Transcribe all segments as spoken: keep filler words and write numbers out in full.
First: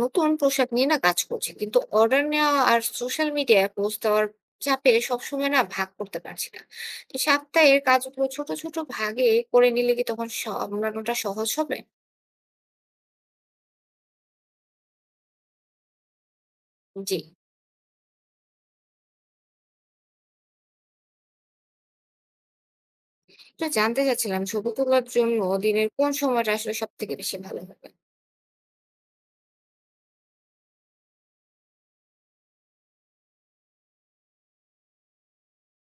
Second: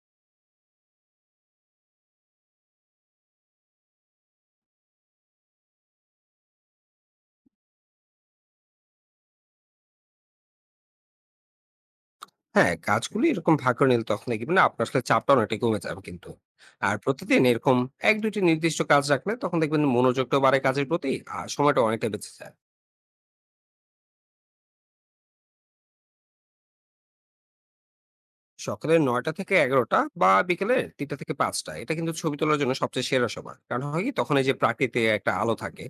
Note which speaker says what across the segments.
Speaker 1: নতুন পোশাক নিয়ে না কাজ করছি কিন্তু অর্ডার নেওয়া আর সোশ্যাল মিডিয়ায় পোস্ট দেওয়ার চাপে সবসময় না ভাগ করতে পারছি না। তো সপ্তাহের কাজগুলো ছোট ছোট ভাগে করে নিলে কি তখন সামলানোটা সহজ হবে?
Speaker 2: হ্যাঁ, কাজগুলো এরকম ভাগ করে নিলে তখন দেখবেন না আপনার আসলে চাপটা অনেকটাই কমে যাবে কিন্তু। আর
Speaker 1: জি।
Speaker 2: প্রতিদিন এরকম এক থেকে দুই টি নির্দিষ্ট কাজ রাখলে তখন দেখবেন মনোযোগটাও বাড়ে কাজের প্রতি আর সময়টা অনেকটা বেঁচে যায়।
Speaker 1: এটা জানতে চাচ্ছিলাম, ছবি তোলার জন্য দিনের কোন সময়টা আসলে সব থেকে বেশি ভালো হবে।
Speaker 2: সকালে নয়টা থেকে এগারোটা বা বিকেলে তিনটা থেকে পাঁচটা এটা কিন্তু ছবি তোলার জন্য সবচেয়ে সেরা সময়। কারণ হয় কি তখন এই যে প্রাকৃতিক একটা আলো থাকে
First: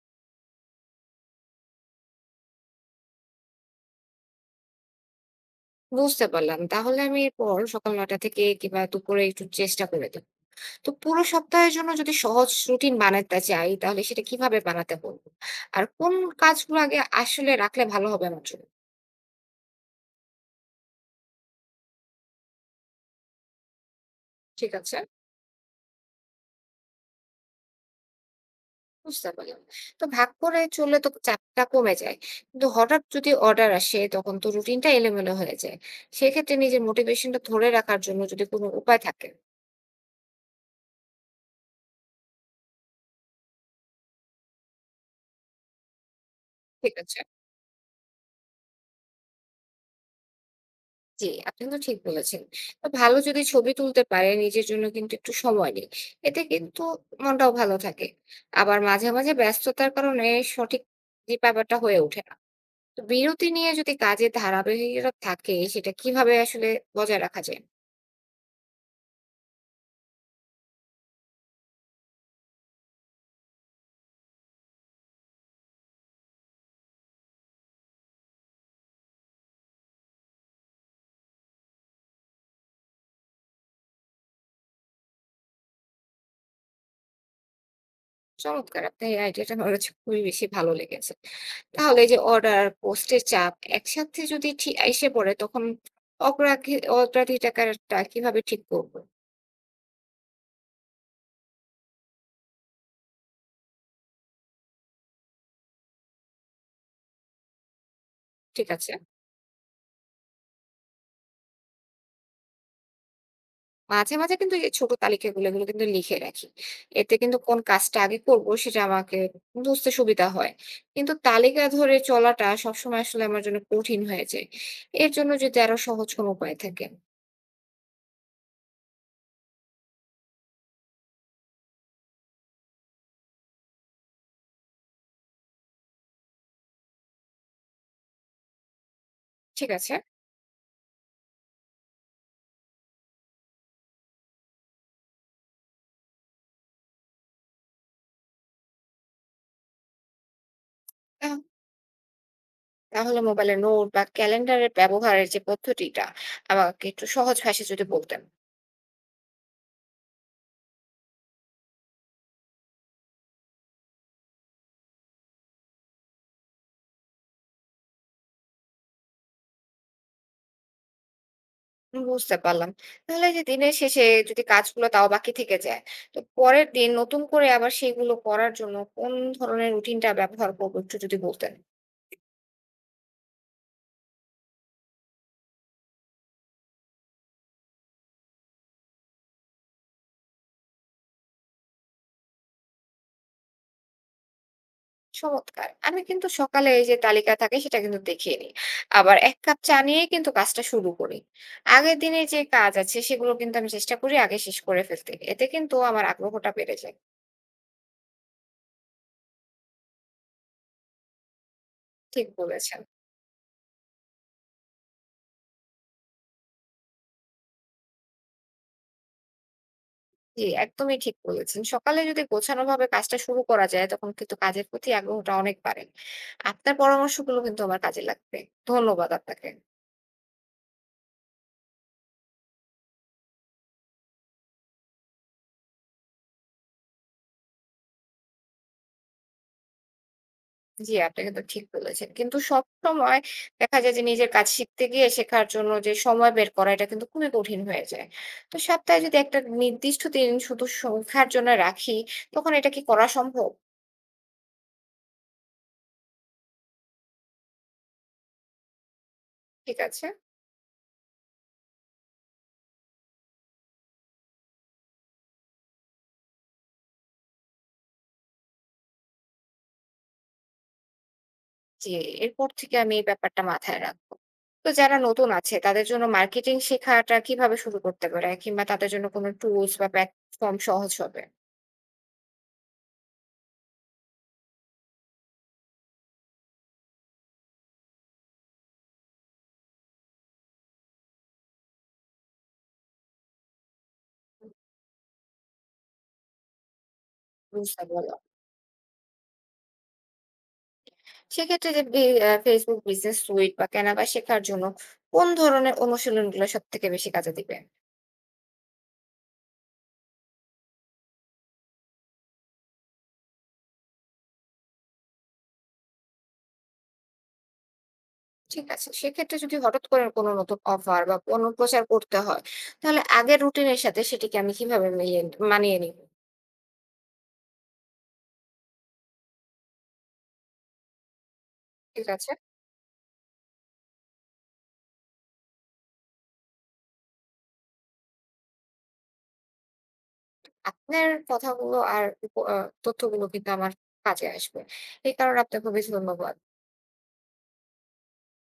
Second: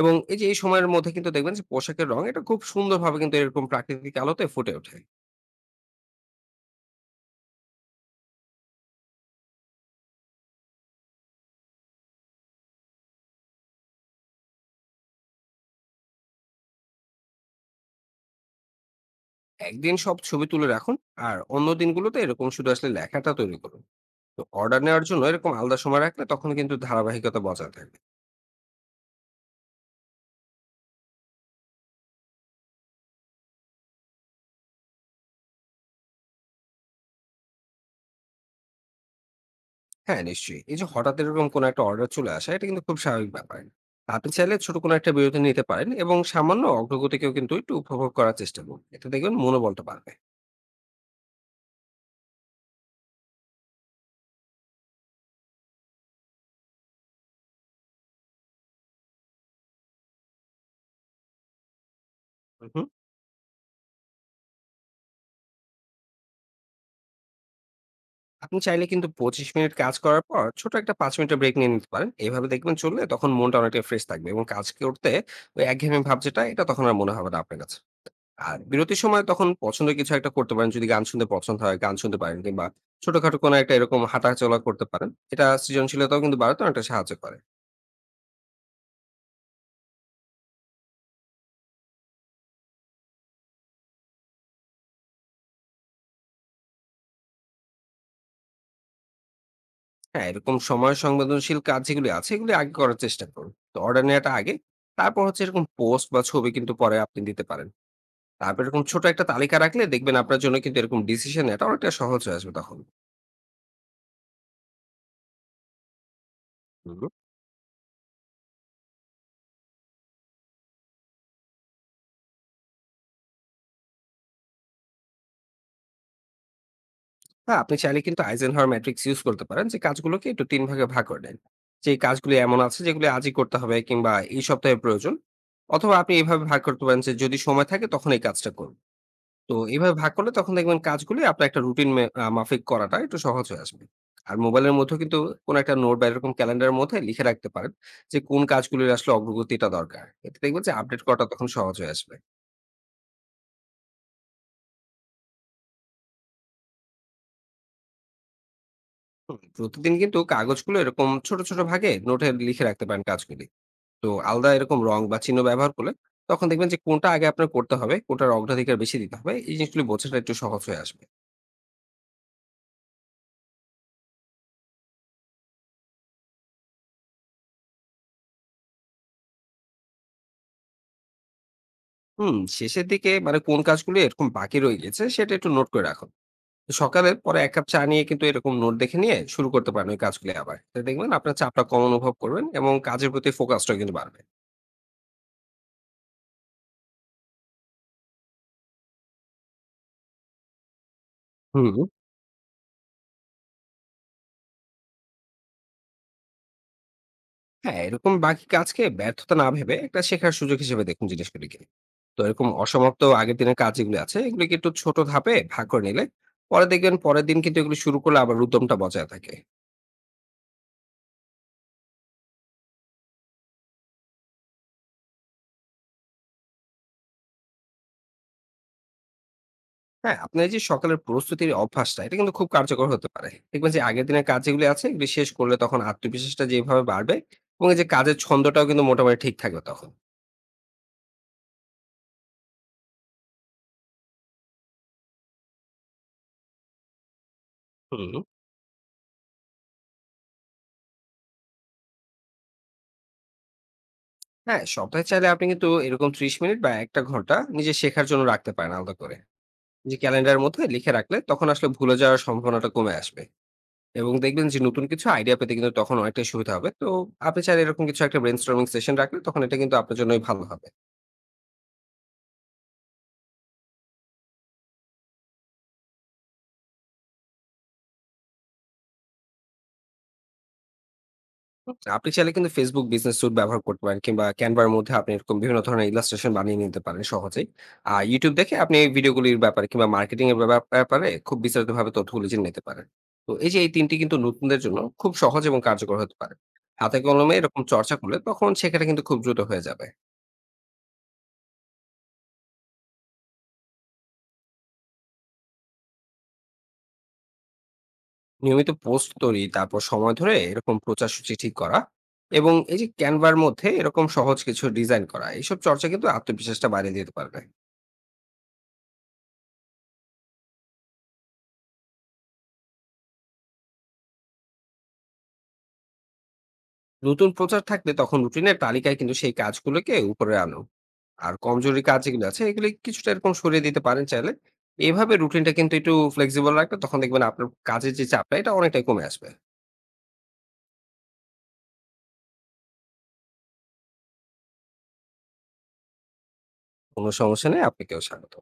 Speaker 2: এবং এই যে এই সময়ের মধ্যে কিন্তু দেখবেন যে পোশাকের রং এটা খুব সুন্দরভাবে কিন্তু এরকম প্রাকৃতিক আলোতে ফুটে ওঠে।
Speaker 1: বুঝতে পারলাম। তাহলে আমি এরপর সকাল নয়টা থেকে কিংবা দুপুরে একটু চেষ্টা করে দেব। তো পুরো সপ্তাহের জন্য যদি সহজ রুটিন বানাতে চাই, তাহলে সেটা কিভাবে বানাতে বলবো? আর কোন কাজগুলো আগে আসলে রাখলে ভালো হবে আমার জন্য?
Speaker 2: একদিন সব ছবি তুলে রাখুন আর অন্য দিনগুলোতে এরকম শুধু আসলে লেখাটা তৈরি করুন। তো
Speaker 1: ঠিক
Speaker 2: অর্ডার
Speaker 1: আছে,
Speaker 2: নেওয়ার জন্য এরকম আলাদা সময় রাখলে তখন কিন্তু ধারাবাহিকতা বজায় থাকবে।
Speaker 1: বুঝতে পারলাম। তো ভাগ করে চললে তো চাপটা কমে যায়। কিন্তু হঠাৎ যদি অর্ডার আসে তখন তো রুটিনটা এলোমেলো হয়ে যায়। সেক্ষেত্রে নিজের মোটিভেশনটা ধরে রাখার জন্য যদি কোনো উপায় থাকে।
Speaker 2: হ্যাঁ, নিশ্চয়ই এই যে হঠাৎ এরকম কোনো একটা অর্ডার চলে আসা এটা কিন্তু খুব স্বাভাবিক ব্যাপার। আপনি চাইলে ছোট কোনো একটা বিরতি নিতে পারেন এবং সামান্য
Speaker 1: ঠিক আছে?
Speaker 2: অগ্রগতিকেও কিন্তু একটু উপভোগ করার চেষ্টা করুন, এটা দেখবেন মনোবলটা বাড়বে।
Speaker 1: জি, আপনি তো ঠিক বলেছেন। তো ভালো যদি ছবি তুলতে পারে নিজের জন্য কিন্তু একটু সময় নেই। এতে কিন্তু মনটাও ভালো থাকে। আবার মাঝে, মাঝে ব্যস্ততার কারণে সঠিক যে ব্যাপারটা হয়ে ওঠে না।
Speaker 2: হুম।
Speaker 1: তো বিরতি নিয়ে যদি কাজের ধারাবাহিকতা থাকে, সেটা কিভাবে আসলে বজায় রাখা যায়?
Speaker 2: আপনি চাইলে কিন্তু পঁচিশ মিনিট কাজ করার পর ছোট একটা পাঁচ মিনিটের ব্রেক নিয়ে নিতে পারেন, এইভাবে দেখবেন চললে তখন মনটা অনেকটা ফ্রেশ থাকবে এবং কাজ করতে ওই একঘেয়েমি ভাব যেটা, এটা তখন আর মনে হবে না আপনার কাছে। আর বিরতির সময় তখন পছন্দের কিছু একটা করতে পারেন, যদি গান শুনতে পছন্দ হয় গান শুনতে পারেন, কিংবা ছোটখাটো কোনো একটা এরকম হাঁটা চলা করতে পারেন, এটা সৃজনশীলতাও কিন্তু বাড়াতে অনেকটা সাহায্য করে।
Speaker 1: চমৎকার! আপনার এই আইডিয়াটা আমার কাছে খুবই বেশি ভালো লেগেছে। তাহলে এই যে অর্ডার, পোস্টের চাপ একসাথে যদি ঠি এসে পড়ে তখন অগ্রাধি অগ্রাধিকারটা কিভাবে ঠিক করব?
Speaker 2: হ্যাঁ, এরকম সময় সংবেদনশীল কাজ যেগুলি আছে এগুলি আগে করার চেষ্টা করুন, তো অর্ডার নেওয়াটা আগে, তারপর হচ্ছে এরকম পোস্ট বা ছবি কিন্তু পরে আপনি দিতে পারেন। তারপর
Speaker 1: ঠিক
Speaker 2: এরকম
Speaker 1: আছে।
Speaker 2: ছোট একটা তালিকা রাখলে দেখবেন আপনার জন্য কিন্তু এরকম ডিসিশন এটা অনেকটা সহজ হয়ে আসবে তখন।
Speaker 1: মাঝে, মাঝে কিন্তু এই যে ছোট তালিকাগুলো এগুলো কিন্তু লিখে রাখি।
Speaker 2: হুম।
Speaker 1: এতে কিন্তু কোন কাজটা আগে করব সেটা আমাকে বুঝতে সুবিধা হয়। কিন্তু তালিকা ধরে চলাটা সবসময় আসলে আমার জন্য কঠিন হয়ে যায়। এর জন্য যদি আরো সহজ কোনো উপায় থাকে।
Speaker 2: না, আপনি চাইলে কিন্তু আইজেনহাওয়ার ম্যাট্রিক্স ইউজ করতে পারেন, যে কাজগুলোকে একটু তিন ভাগে ভাগ করে নেন। যে কাজগুলো এমন আছে যেগুলো আজই করতে হবে কিংবা এই সপ্তাহে প্রয়োজন, অথবা আপনি এভাবে ভাগ করতে পারেন যে যদি সময় থাকে তখন এই কাজটা করুন। তো
Speaker 1: ঠিক আছে।
Speaker 2: এভাবে ভাগ করলে তখন দেখবেন কাজগুলো আপনার একটা রুটিন মাফিক করাটা একটু সহজ হয়ে আসবে। আর মোবাইলের মধ্যে কিন্তু কোন একটা নোট বা এরকম ক্যালেন্ডারের মধ্যে লিখে রাখতে পারেন যে কোন কাজগুলোর আসলে অগ্রগতিটা দরকার, এতে দেখবেন যে আপডেট করাটা
Speaker 1: আ
Speaker 2: তখন সহজ হয়ে আসবে।
Speaker 1: তাহলে মোবাইলে নোট বা ক্যালেন্ডারের ব্যবহারের যে পদ্ধতিটা আমাকে একটু সহজ ভাষায় যদি বলতেন।
Speaker 2: হুম, প্রতিদিন কিন্তু কাগজগুলো এরকম ছোট ছোট ভাগে নোটে লিখে রাখতে পারেন কাজগুলি। তো আলাদা এরকম রং বা চিহ্ন ব্যবহার করলে তখন দেখবেন যে কোনটা আগে আপনার করতে হবে, কোনটার অগ্রাধিকার বেশি দিতে হবে। এই জিনিসগুলি বোঝাটা একটু সহজ হয়ে আসবে।
Speaker 1: আমি বুঝতে পারলাম। তাহলে এই যে দিনের শেষে যদি কাজগুলো তাও বাকি থেকে যায়, তো পরের দিন নতুন করে আবার সেগুলো করার জন্য কোন ধরনের রুটিনটা ব্যবহার করবো একটু যদি বলতেন।
Speaker 2: হুম, শেষের দিকে মানে কোন কাজগুলি এরকম বাকি রয়ে গেছে সেটা একটু নোট করে রাখুন। তো সকালের পরে এক কাপ চা নিয়ে কিন্তু এরকম নোট দেখে নিয়ে শুরু করতে পারেন ওই কাজগুলি আবার। তো দেখবেন আপনার চাপটা কম অনুভব করবেন এবং কাজের প্রতি ফোকাসটাও কিন্তু বাড়বে।
Speaker 1: চমৎকার! আমি কিন্তু সকালে এই যে তালিকা থাকে সেটা কিন্তু দেখিয়ে নিই, আবার এক কাপ চা নিয়ে কিন্তু কাজটা শুরু করি।
Speaker 2: হুম।
Speaker 1: আগের দিনের যে কাজ আছে সেগুলো কিন্তু আমি চেষ্টা করি আগে শেষ করে ফেলতে, এতে কিন্তু আমার আগ্রহটা বেড়ে যায়।
Speaker 2: হ্যাঁ, এরকম বাকি কাজকে ব্যর্থতা না ভেবে একটা শেখার সুযোগ হিসেবে দেখুন জিনিসগুলিকে। তো
Speaker 1: ঠিক
Speaker 2: এরকম
Speaker 1: বলেছেন।
Speaker 2: অসমাপ্ত আগের দিনের কাজ যেগুলো আছে, এগুলিকে একটু ছোট ধাপে ভাগ করে নিলে পরে দেখবেন পরের দিন কিন্তু এগুলো শুরু করলে আবার উদ্যমটা বজায় থাকে।
Speaker 1: জি, একদমই ঠিক বলেছেন। সকালে যদি গোছানোভাবে কাজটা শুরু করা যায়, তখন কিন্তু কাজের প্রতি আগ্রহটা অনেক বাড়ে। আপনার পরামর্শগুলো কিন্তু আমার কাজে লাগবে। ধন্যবাদ আপনাকে।
Speaker 2: হ্যাঁ, আপনার এই যে সকালের প্রস্তুতির অভ্যাসটা, এটা কিন্তু খুব কার্যকর হতে পারে। দেখবেন যে আগের দিনের কাজ যেগুলি আছে, এগুলি শেষ করলে তখন আত্মবিশ্বাসটা যেভাবে বাড়বে এবং এই যে কাজের ছন্দটাও কিন্তু মোটামুটি ঠিক থাকবে তখন।
Speaker 1: জি, আপনি কিন্তু ঠিক বলেছেন। কিন্তু সবসময় দেখা যায় যে নিজের কাজ শিখতে গিয়ে শেখার জন্য যে সময় বের করা, এটা কিন্তু খুবই কঠিন হয়ে যায়।
Speaker 2: হুম।
Speaker 1: তো সপ্তাহে যদি একটা নির্দিষ্ট দিন শুধু সংখ্যার জন্য রাখি, তখন এটা কি করা সম্ভব?
Speaker 2: হ্যাঁ, সপ্তাহে চাইলে আপনি কিন্তু এরকম ত্রিশ মিনিট বা এক টা ঘন্টা নিজের শেখার জন্য রাখতে পারেন আলাদা করে।
Speaker 1: ঠিক
Speaker 2: যে
Speaker 1: আছে।
Speaker 2: ক্যালেন্ডারের মধ্যে লিখে রাখলে তখন আসলে ভুলে যাওয়ার সম্ভাবনাটা কমে আসবে এবং দেখবেন যে নতুন কিছু আইডিয়া পেতে কিন্তু তখন অনেকটাই সুবিধা হবে। তো আপনি চাইলে এরকম কিছু একটা ব্রেনস্টর্মিং সেশন রাখলে তখন এটা কিন্তু আপনার জন্যই ভালো হবে।
Speaker 1: জি, এরপর থেকে আমি এই ব্যাপারটা মাথায় রাখবো। তো যারা নতুন আছে তাদের জন্য মার্কেটিং শেখাটা কিভাবে শুরু করতে পারে? কিংবা তাদের জন্য কোনো টুলস বা প্ল্যাটফর্ম সহজ হবে?
Speaker 2: হুম, আপনি চাইলে কিন্তু ফেসবুক বিজনেস স্যুট ব্যবহার করতে পারেন, কিংবা ক্যানভার মধ্যে আপনি এরকম বিভিন্ন ধরনের ইলাস্ট্রেশন বানিয়ে নিতে পারেন সহজেই। আর ইউটিউব দেখে আপনি এই ভিডিওগুলির ব্যাপারে কিংবা মার্কেটিং এর ব্যাপার- ব্যাপারে খুব বিস্তারিতভাবে তথ্যগুলি জেনে নিতে পারেন। তো এই যে এই তিনটি কিন্তু নতুনদের জন্য খুব সহজ এবং কার্যকর হতে পারে। হাতে কলমে এরকম
Speaker 1: বুঝতে
Speaker 2: চর্চা করলে
Speaker 1: পারলাম।
Speaker 2: তখন সেখানে কিন্তু খুব দ্রুত হয়ে যাবে।
Speaker 1: সেক্ষেত্রে যে বে আ ফেসবুক বিজনেস সুইট বা কেনাবেচা শেখার জন্য কোন ধরনের অনুশীলনগুলো সবথেকে বেশি কাজে দিবে?
Speaker 2: নিয়মিত পোস্ট তৈরি, তারপর সময় ধরে এরকম প্রচার সূচি ঠিক করা এবং এই যে ক্যানভার মধ্যে এরকম সহজ কিছু ডিজাইন করা, এইসব চর্চা কিন্তু আত্মবিশ্বাসটা বাড়িয়ে দিতে পারবে।
Speaker 1: ঠিক আছে। সেক্ষেত্রে যদি হঠাৎ করে কোনো নতুন অফার বা পণ্য প্রচার করতে হয়, তাহলে আগের রুটিনের সাথে সেটিকে আমি কিভাবে মিলিয়ে মানিয়ে নিব?
Speaker 2: নতুন প্রচার থাকলে তখন রুটিনের তালিকায় কিন্তু সেই কাজগুলোকে উপরে আনো। আর কমজোরি কাজ
Speaker 1: ঠিক
Speaker 2: যেগুলো
Speaker 1: আছে।
Speaker 2: আছে এগুলি কিছুটা এরকম সরিয়ে দিতে পারেন চাইলে। এভাবে রুটিনটা কিন্তু একটু ফ্লেক্সিবল রাখলে তখন দেখবেন আপনার কাজের যে চাপটা, এটা অনেকটাই কমে আসবে।
Speaker 1: আপনার কথাগুলো আর উপ আ তথ্যগুলো কিন্তু আমার কাজে আসবে। এই কারণে আপনাকে খুবই ধন্যবাদ।
Speaker 2: কোনো সমস্যা নেই, আপনাকেও স্বাগত।